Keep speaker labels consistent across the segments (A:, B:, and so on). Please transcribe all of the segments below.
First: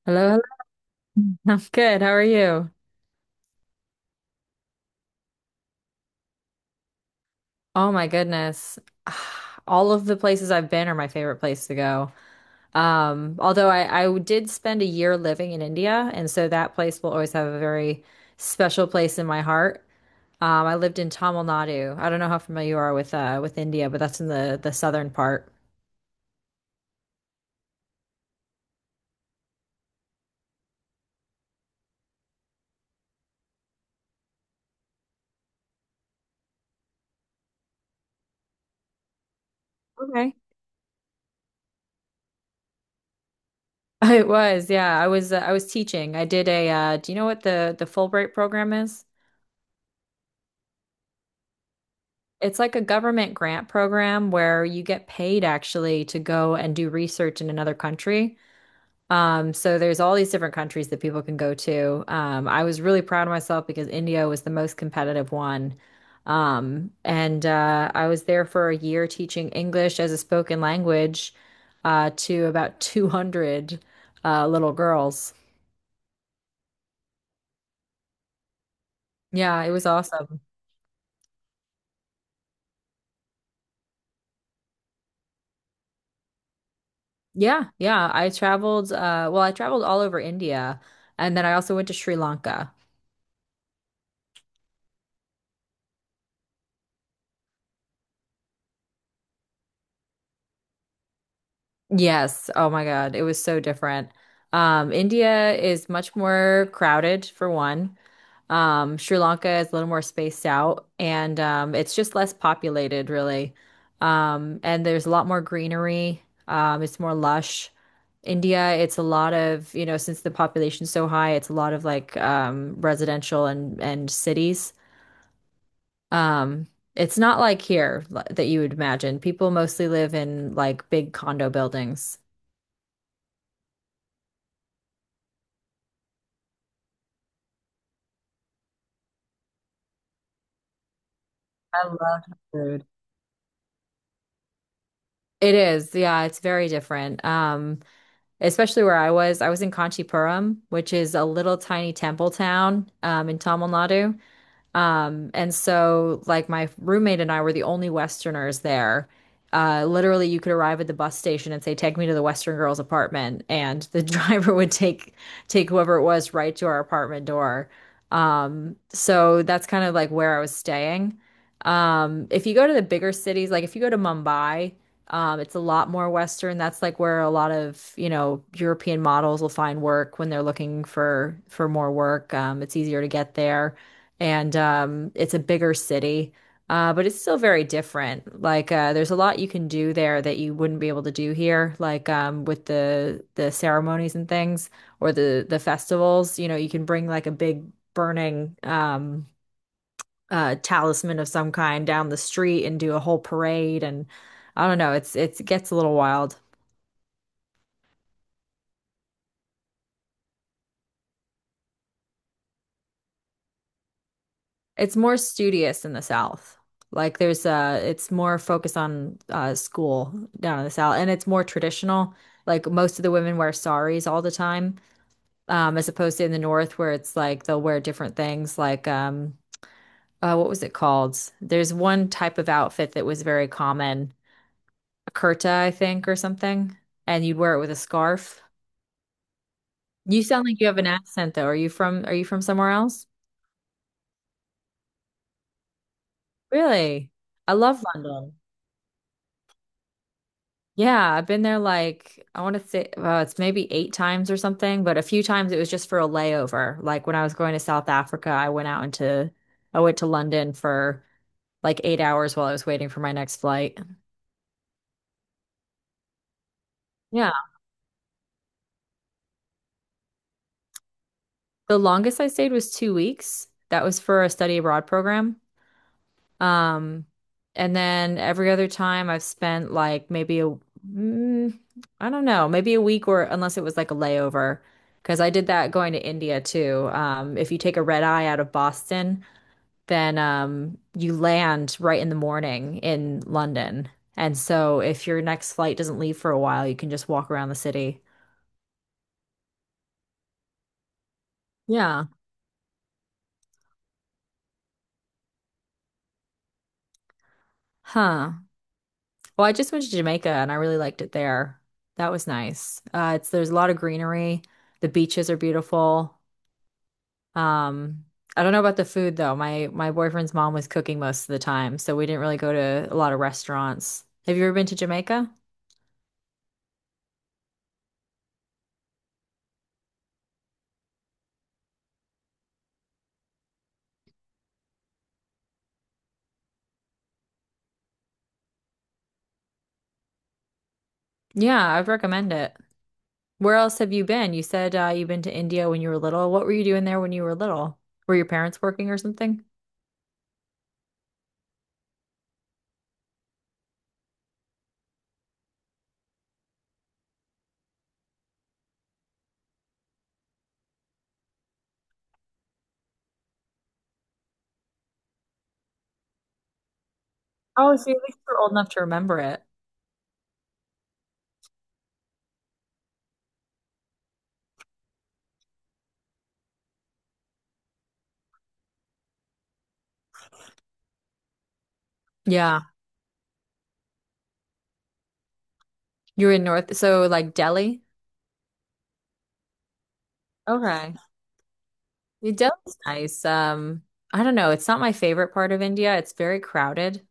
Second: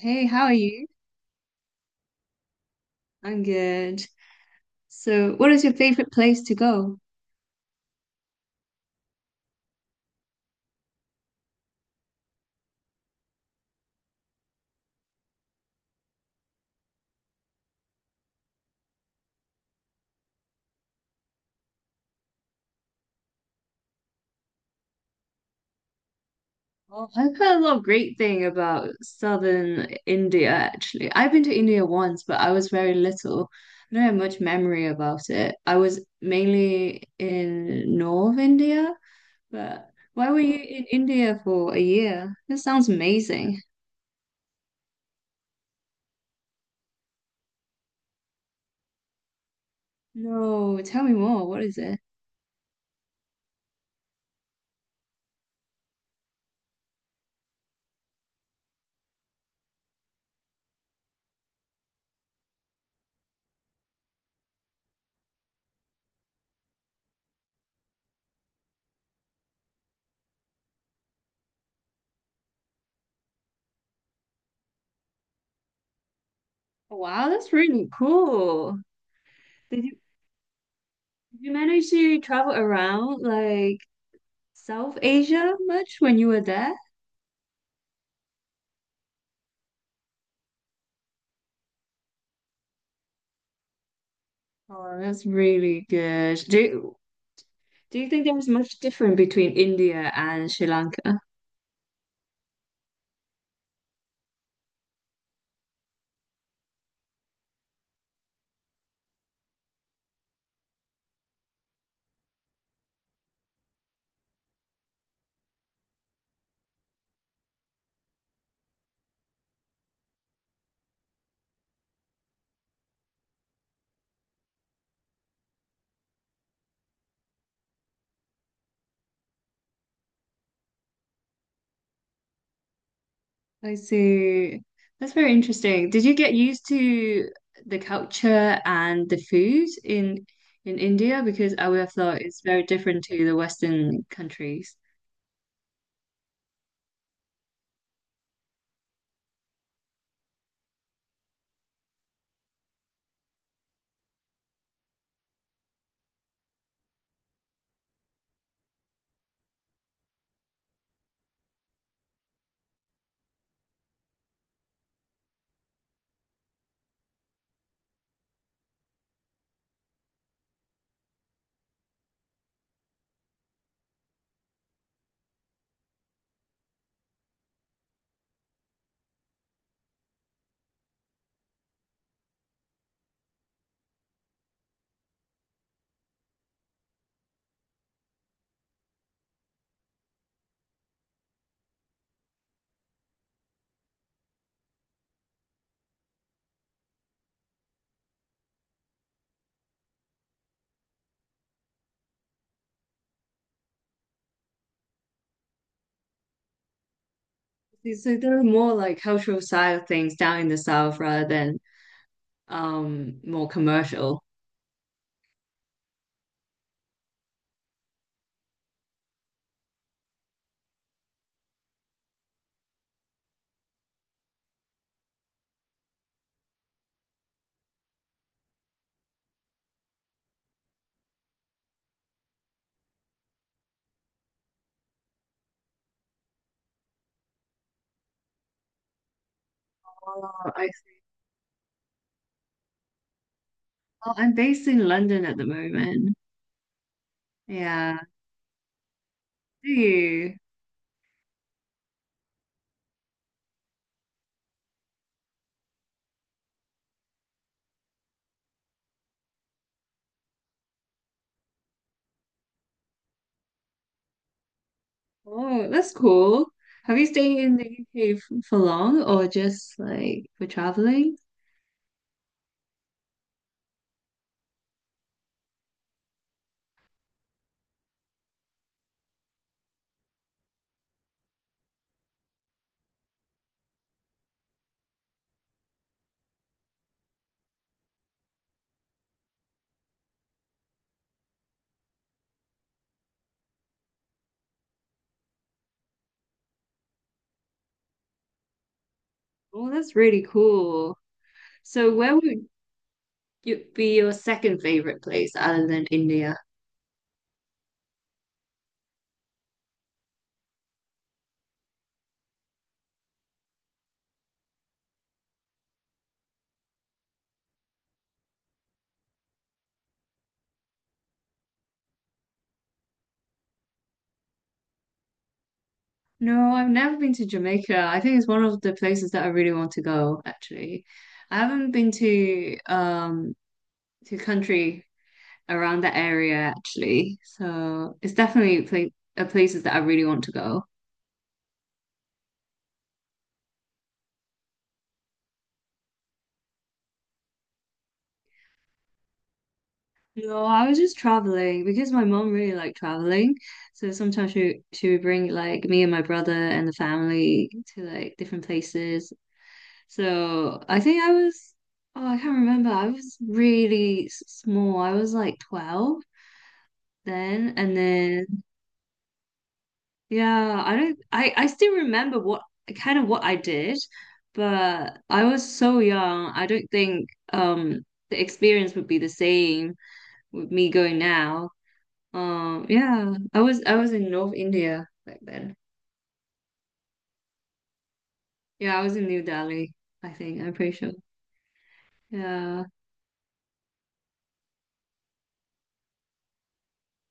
A: Hey,
B: Hello, hello.
A: how are you?
B: I'm good. How are you?
A: I'm good. So, what is your favorite place to go?
B: Oh my goodness. All of the places I've been are my favorite place to go. Although I did spend a year living in India, and so that place will always have a very special place in my heart. I lived in Tamil Nadu. I don't know how familiar you are with India, but that's in the southern part.
A: Oh, I've heard a lot of great thing about southern India, actually. I've been to India once, but I was very little. I don't have much memory about it. I was mainly in North India, but why
B: Okay.
A: were you in India for a year? This sounds amazing.
B: It was, yeah. I was teaching. I did a do you know what the Fulbright program is?
A: No, tell me more. What is it?
B: It's like a government grant program where you get paid actually to go and do research in another country. So there's all these different countries that people can go to. I was really proud of myself because India was the most competitive one. And I was there for a year teaching English as a spoken language to about 200 little girls.
A: Wow, that's really cool.
B: Yeah, it
A: Did
B: was
A: you
B: awesome.
A: did you manage to travel around? Like South Asia much when you were there?
B: Yeah, yeah. I traveled, well, I traveled all over India and then I also went to Sri Lanka.
A: Oh, that's really good. Do you think there was much different between India and Sri Lanka?
B: Yes. Oh my God. It was so different. India is much more crowded for one. Sri Lanka is a little more spaced out and it's just less populated, really. And there's a lot more greenery. It's more lush. India, it's a lot of, you know, since the population's so high, it's a lot of like residential and cities. Um, it's not like here that you would imagine. People mostly live in like big condo buildings.
A: I see. That's very interesting. Did you get used to the culture and the food in India? Because I would
B: I
A: have thought
B: love Thai
A: it's very
B: food.
A: different to the Western countries.
B: It is, yeah, it's very different. Especially where I was. I was in Kanchipuram, which is a little tiny temple town in Tamil Nadu. And so, like, my roommate and I were the only Westerners there. Literally, you could arrive at the bus station and say, "Take me to the Western girl's apartment," and the driver would take whoever it was right to our apartment door. So that's kind of like where I was staying. If you go to the bigger cities, like if you go to Mumbai, it's a lot more Western. That's like where a lot of, you know, European models will find work when they're looking for more work. It's easier to get there and it's a bigger city, but it's still very different. Like there's a lot you can do there that you wouldn't be able to do here, like with the ceremonies and things or the festivals. You know, you can bring like a big burning talisman of some kind down the street and do a whole parade, and I don't know, it gets a little wild.
A: So there are more like cultural side of things down in the south rather than more commercial.
B: It's more studious in the South. Like there's it's more focused on school down in the South and it's more traditional. Like most of the women wear saris all the time, as opposed to in the North where it's like they'll wear different things like what was it called? There's one type of outfit that was very common, a kurta, I think, or something, and you'd wear it with a scarf. You
A: Oh,
B: sound like you
A: I,
B: have an accent though. Are you from somewhere else?
A: oh, I'm based in London at the moment.
B: Really? I love
A: Yeah.
B: London.
A: Do you?
B: Yeah, I've been there like I want to say it's maybe eight times or something, but a few times it was just for a layover. Like when I was going to South Africa, I went to London for like 8 hours while I was waiting for my next flight.
A: Oh, that's cool. Have you
B: Yeah,
A: stayed in the UK for long or just like for traveling?
B: the longest I stayed was 2 weeks. That was for a study abroad program. Um, and then every other time I've spent like maybe a, mm, I don't know, maybe a week or unless it was like a layover, because I did that going to India too. If you take a red eye out of Boston, then you land right in the morning in London. And so if your next flight doesn't leave for a while, you can just walk around the city.
A: Oh, that's really cool. So
B: Yeah.
A: where would you be your second favorite place other than India?
B: Huh. Well, I just went to Jamaica and I really liked it there. That was nice. It's there's a lot of greenery. The beaches are beautiful. Um, I don't know about the food though. My boyfriend's mom was cooking most of the time, so we didn't really go to a lot of restaurants. Have you ever been to Jamaica?
A: No, I've never been to Jamaica. I think it's one of the places that I really want to go, actually. I haven't been to country around that area actually. So it's definitely pla a places that I really want to go.
B: Yeah, I'd recommend it. Where else have you been? You said you've been to India when you were little. What were you doing there when you were little? Were your parents working or something?
A: No, I was just traveling because my mom really liked traveling. So sometimes she would bring like me and my brother and the family to like different places. So I can't remember. I was really small. I was like 12 then and
B: Oh, so at least you're
A: then
B: old enough to remember it.
A: yeah, I don't I still remember what kind of what I did, but I was so young. I don't think um the experience would be the same with me going now.
B: Yeah,
A: Yeah, I was in North India back then.
B: you were in North, so like Delhi.
A: Yeah, I was in New Delhi, I think. I'm pretty sure.
B: Okay. Yeah,
A: Yeah.
B: Delhi's nice. I don't know. It's not my favorite part of India. It's very crowded.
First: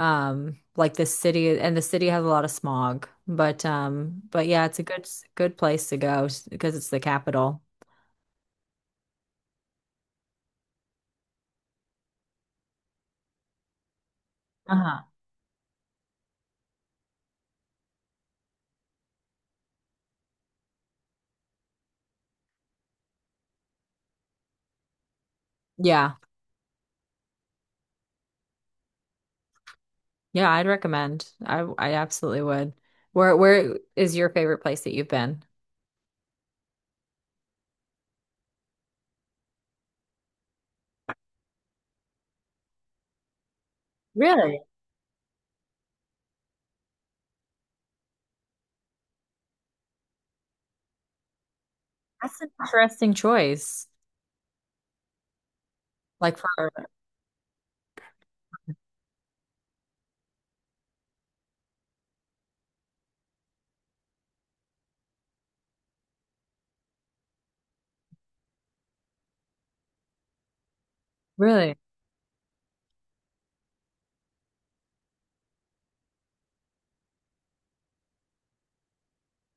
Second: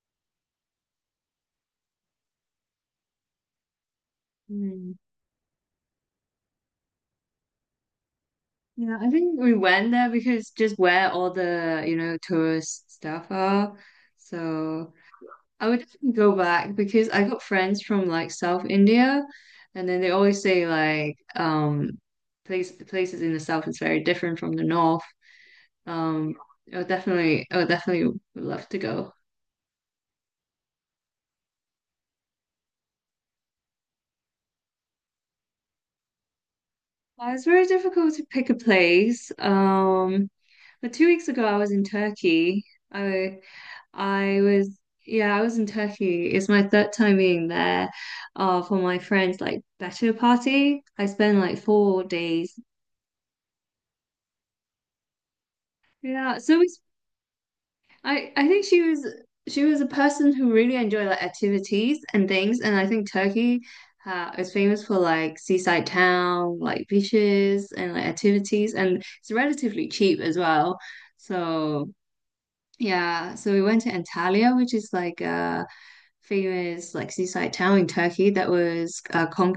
B: Um, like the city, and the city has a lot of smog, but yeah, it's a
A: Mm.
B: good place to go because it's the capital.
A: Yeah, I think we went there because just where all the, you know, tourist stuff are. So
B: Uh-huh.
A: I would definitely go back because I got friends from like South India and then they always say places in the south is very different from the north.
B: Yeah,
A: Um, I would definitely would love to go.
B: yeah I'd recommend. I absolutely would. Where is your favorite place that you've been?
A: Well, it's very difficult to pick a place. But 2 weeks ago, I was in Turkey. I I
B: Really?
A: was Yeah, I was in Turkey. It's my third time being there, for my friend's like better party. I spent like four
B: That's an
A: days.
B: interesting choice.
A: Yeah,
B: Like for
A: so we I think she was a person who really enjoyed like activities and things, and I think Turkey is famous for like seaside town, like beaches and like activities, and it's relatively cheap as well.
B: really.
A: So yeah, so we went to Antalya, which is like a famous like seaside town in Turkey that was uh, con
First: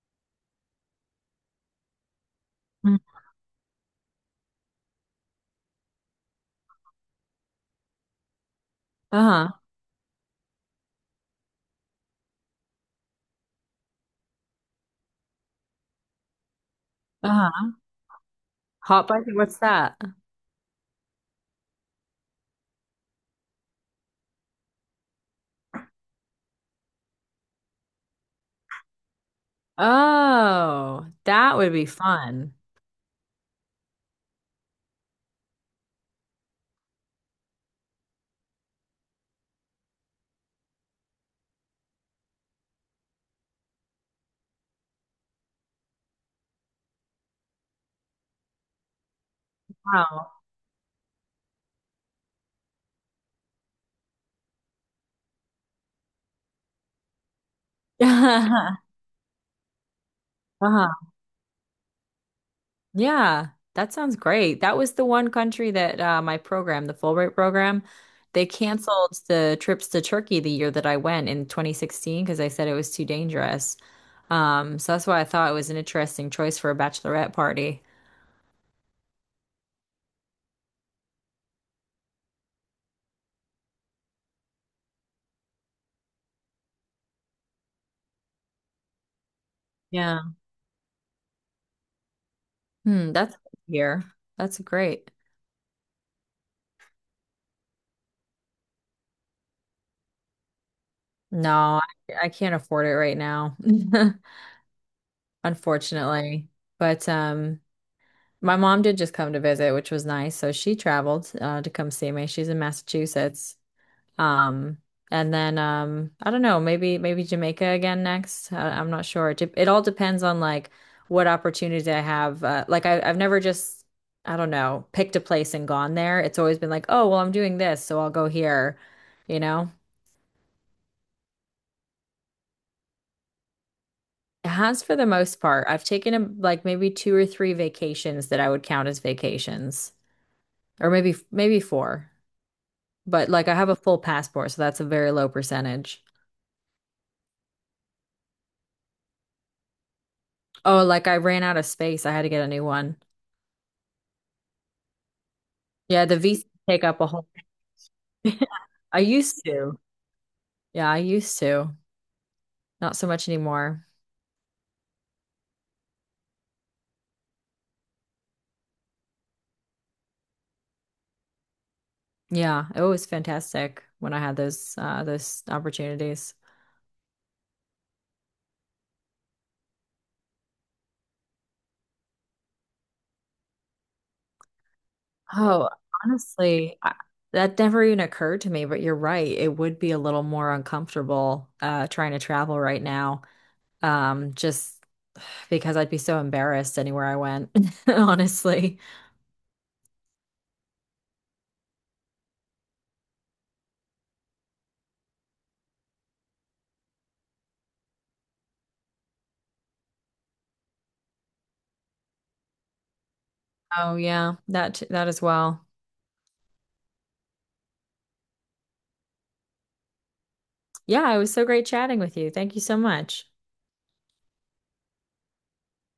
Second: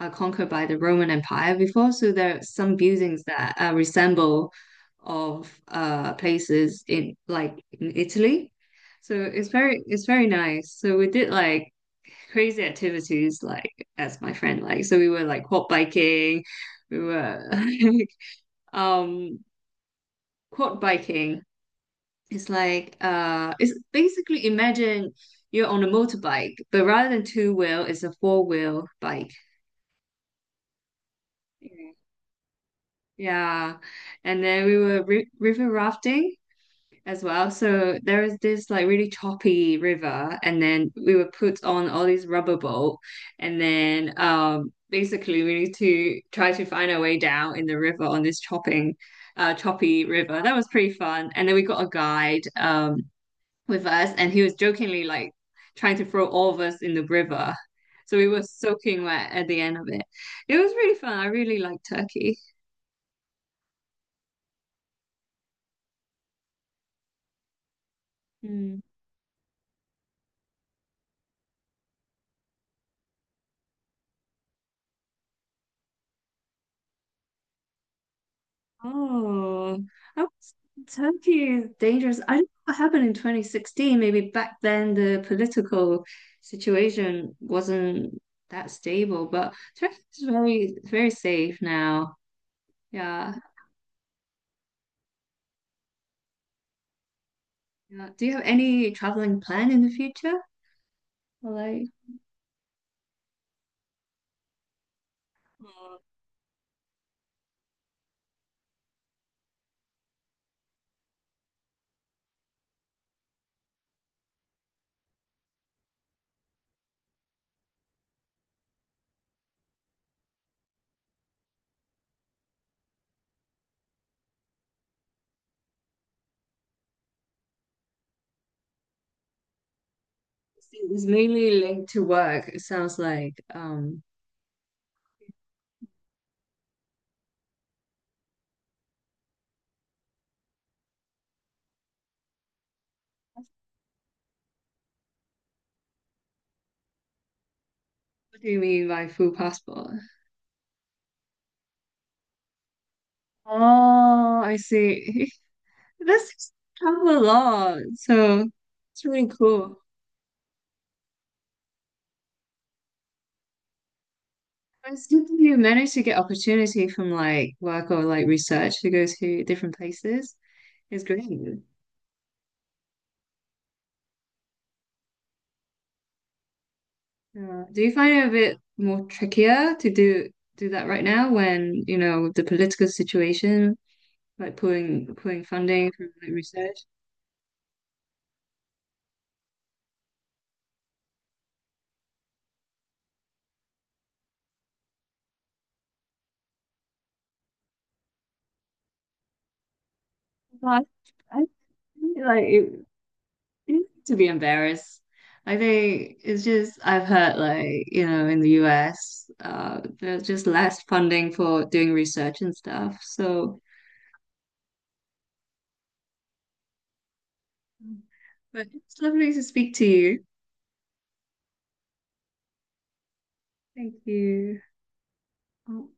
A: uh, conquered by the Roman Empire before. So there are some
B: Mm.
A: buildings that resemble of places in in Italy. So it's
B: Uh-huh.
A: very it's very nice. So we did like crazy activities like as my friend like. So we were like quad biking. We were
B: Uh-huh.
A: like
B: Hot biking.
A: um
B: What's that?
A: quad biking. It's basically imagine you're on a motorbike, but rather than two wheel, it's a four-wheel bike.
B: Oh, that would be
A: Yeah.
B: fun.
A: Yeah. And then we were ri river rafting as well. So there is this like really choppy river, and then we were put on all these rubber boat, and then basically we need to try to find our way down in the river on this chopping choppy
B: Wow.
A: river. That was pretty fun. And then we got a guide with us, and he was jokingly like trying to throw all of us in the river. So we were
B: Uh-huh.
A: soaking wet at the end of it. It was really fun. I really liked Turkey.
B: Yeah, that sounds great. That was the one country that my program, the Fulbright program, they canceled the trips to Turkey the year that I went in 2016 because they said it was too dangerous. So that's why I thought it was an interesting choice for a bachelorette party.
A: Oh, I was Tokyo is dangerous. I don't know what happened in 2016. Maybe back then the political situation wasn't that stable, but Turkey is
B: Yeah.
A: very, very safe now.
B: Hmm,
A: Yeah.
B: that's here. That's great.
A: Yeah. Do you have any traveling plan in the future? Or
B: No,
A: like,
B: I can't afford it right now,
A: uh,
B: unfortunately. But my mom did just come to visit, which was nice. So she traveled to come see me. She's in Massachusetts. Um, and then I don't know, maybe Jamaica again next. I'm not sure. It all depends on like what opportunity I have. I've never just I don't know picked a place and gone there. It's always been like, oh well, I'm doing this, so I'll go here. You know,
A: it's mainly linked to work, it sounds like.
B: it has for the most part. I've taken a, like maybe two or three vacations that I would count as vacations, or maybe four. But like I have a full passport, so that's a very low percentage.
A: What do you mean by full passport?
B: Oh, like I ran out of space. I had to get a new one.
A: Oh, I see.
B: Yeah, the VC
A: This
B: take up a
A: travel a
B: whole.
A: lot, so
B: I
A: it's really
B: used
A: cool.
B: to. Yeah, I used to. Not so much anymore.
A: But it's good that you manage to get opportunity from like work or like research to go to different places. It's great.
B: Yeah, it was fantastic when I had those those opportunities.
A: Do you find it a bit more trickier to do that right now when, you know, the political situation, like pulling
B: Oh,
A: funding from like research?
B: honestly, that never even occurred to me, but you're right. It would be a little more uncomfortable trying to travel right now. Just because I'd be so embarrassed anywhere I went, honestly.
A: But I think, it to be embarrassed. I think it's just I've heard like, you know, in the US, there's just less funding for doing research and stuff. So
B: Oh yeah, that as well.
A: but it's lovely to speak to you.
B: Yeah, it was so great chatting with you. Thank you so much.
A: Thank you. Oh,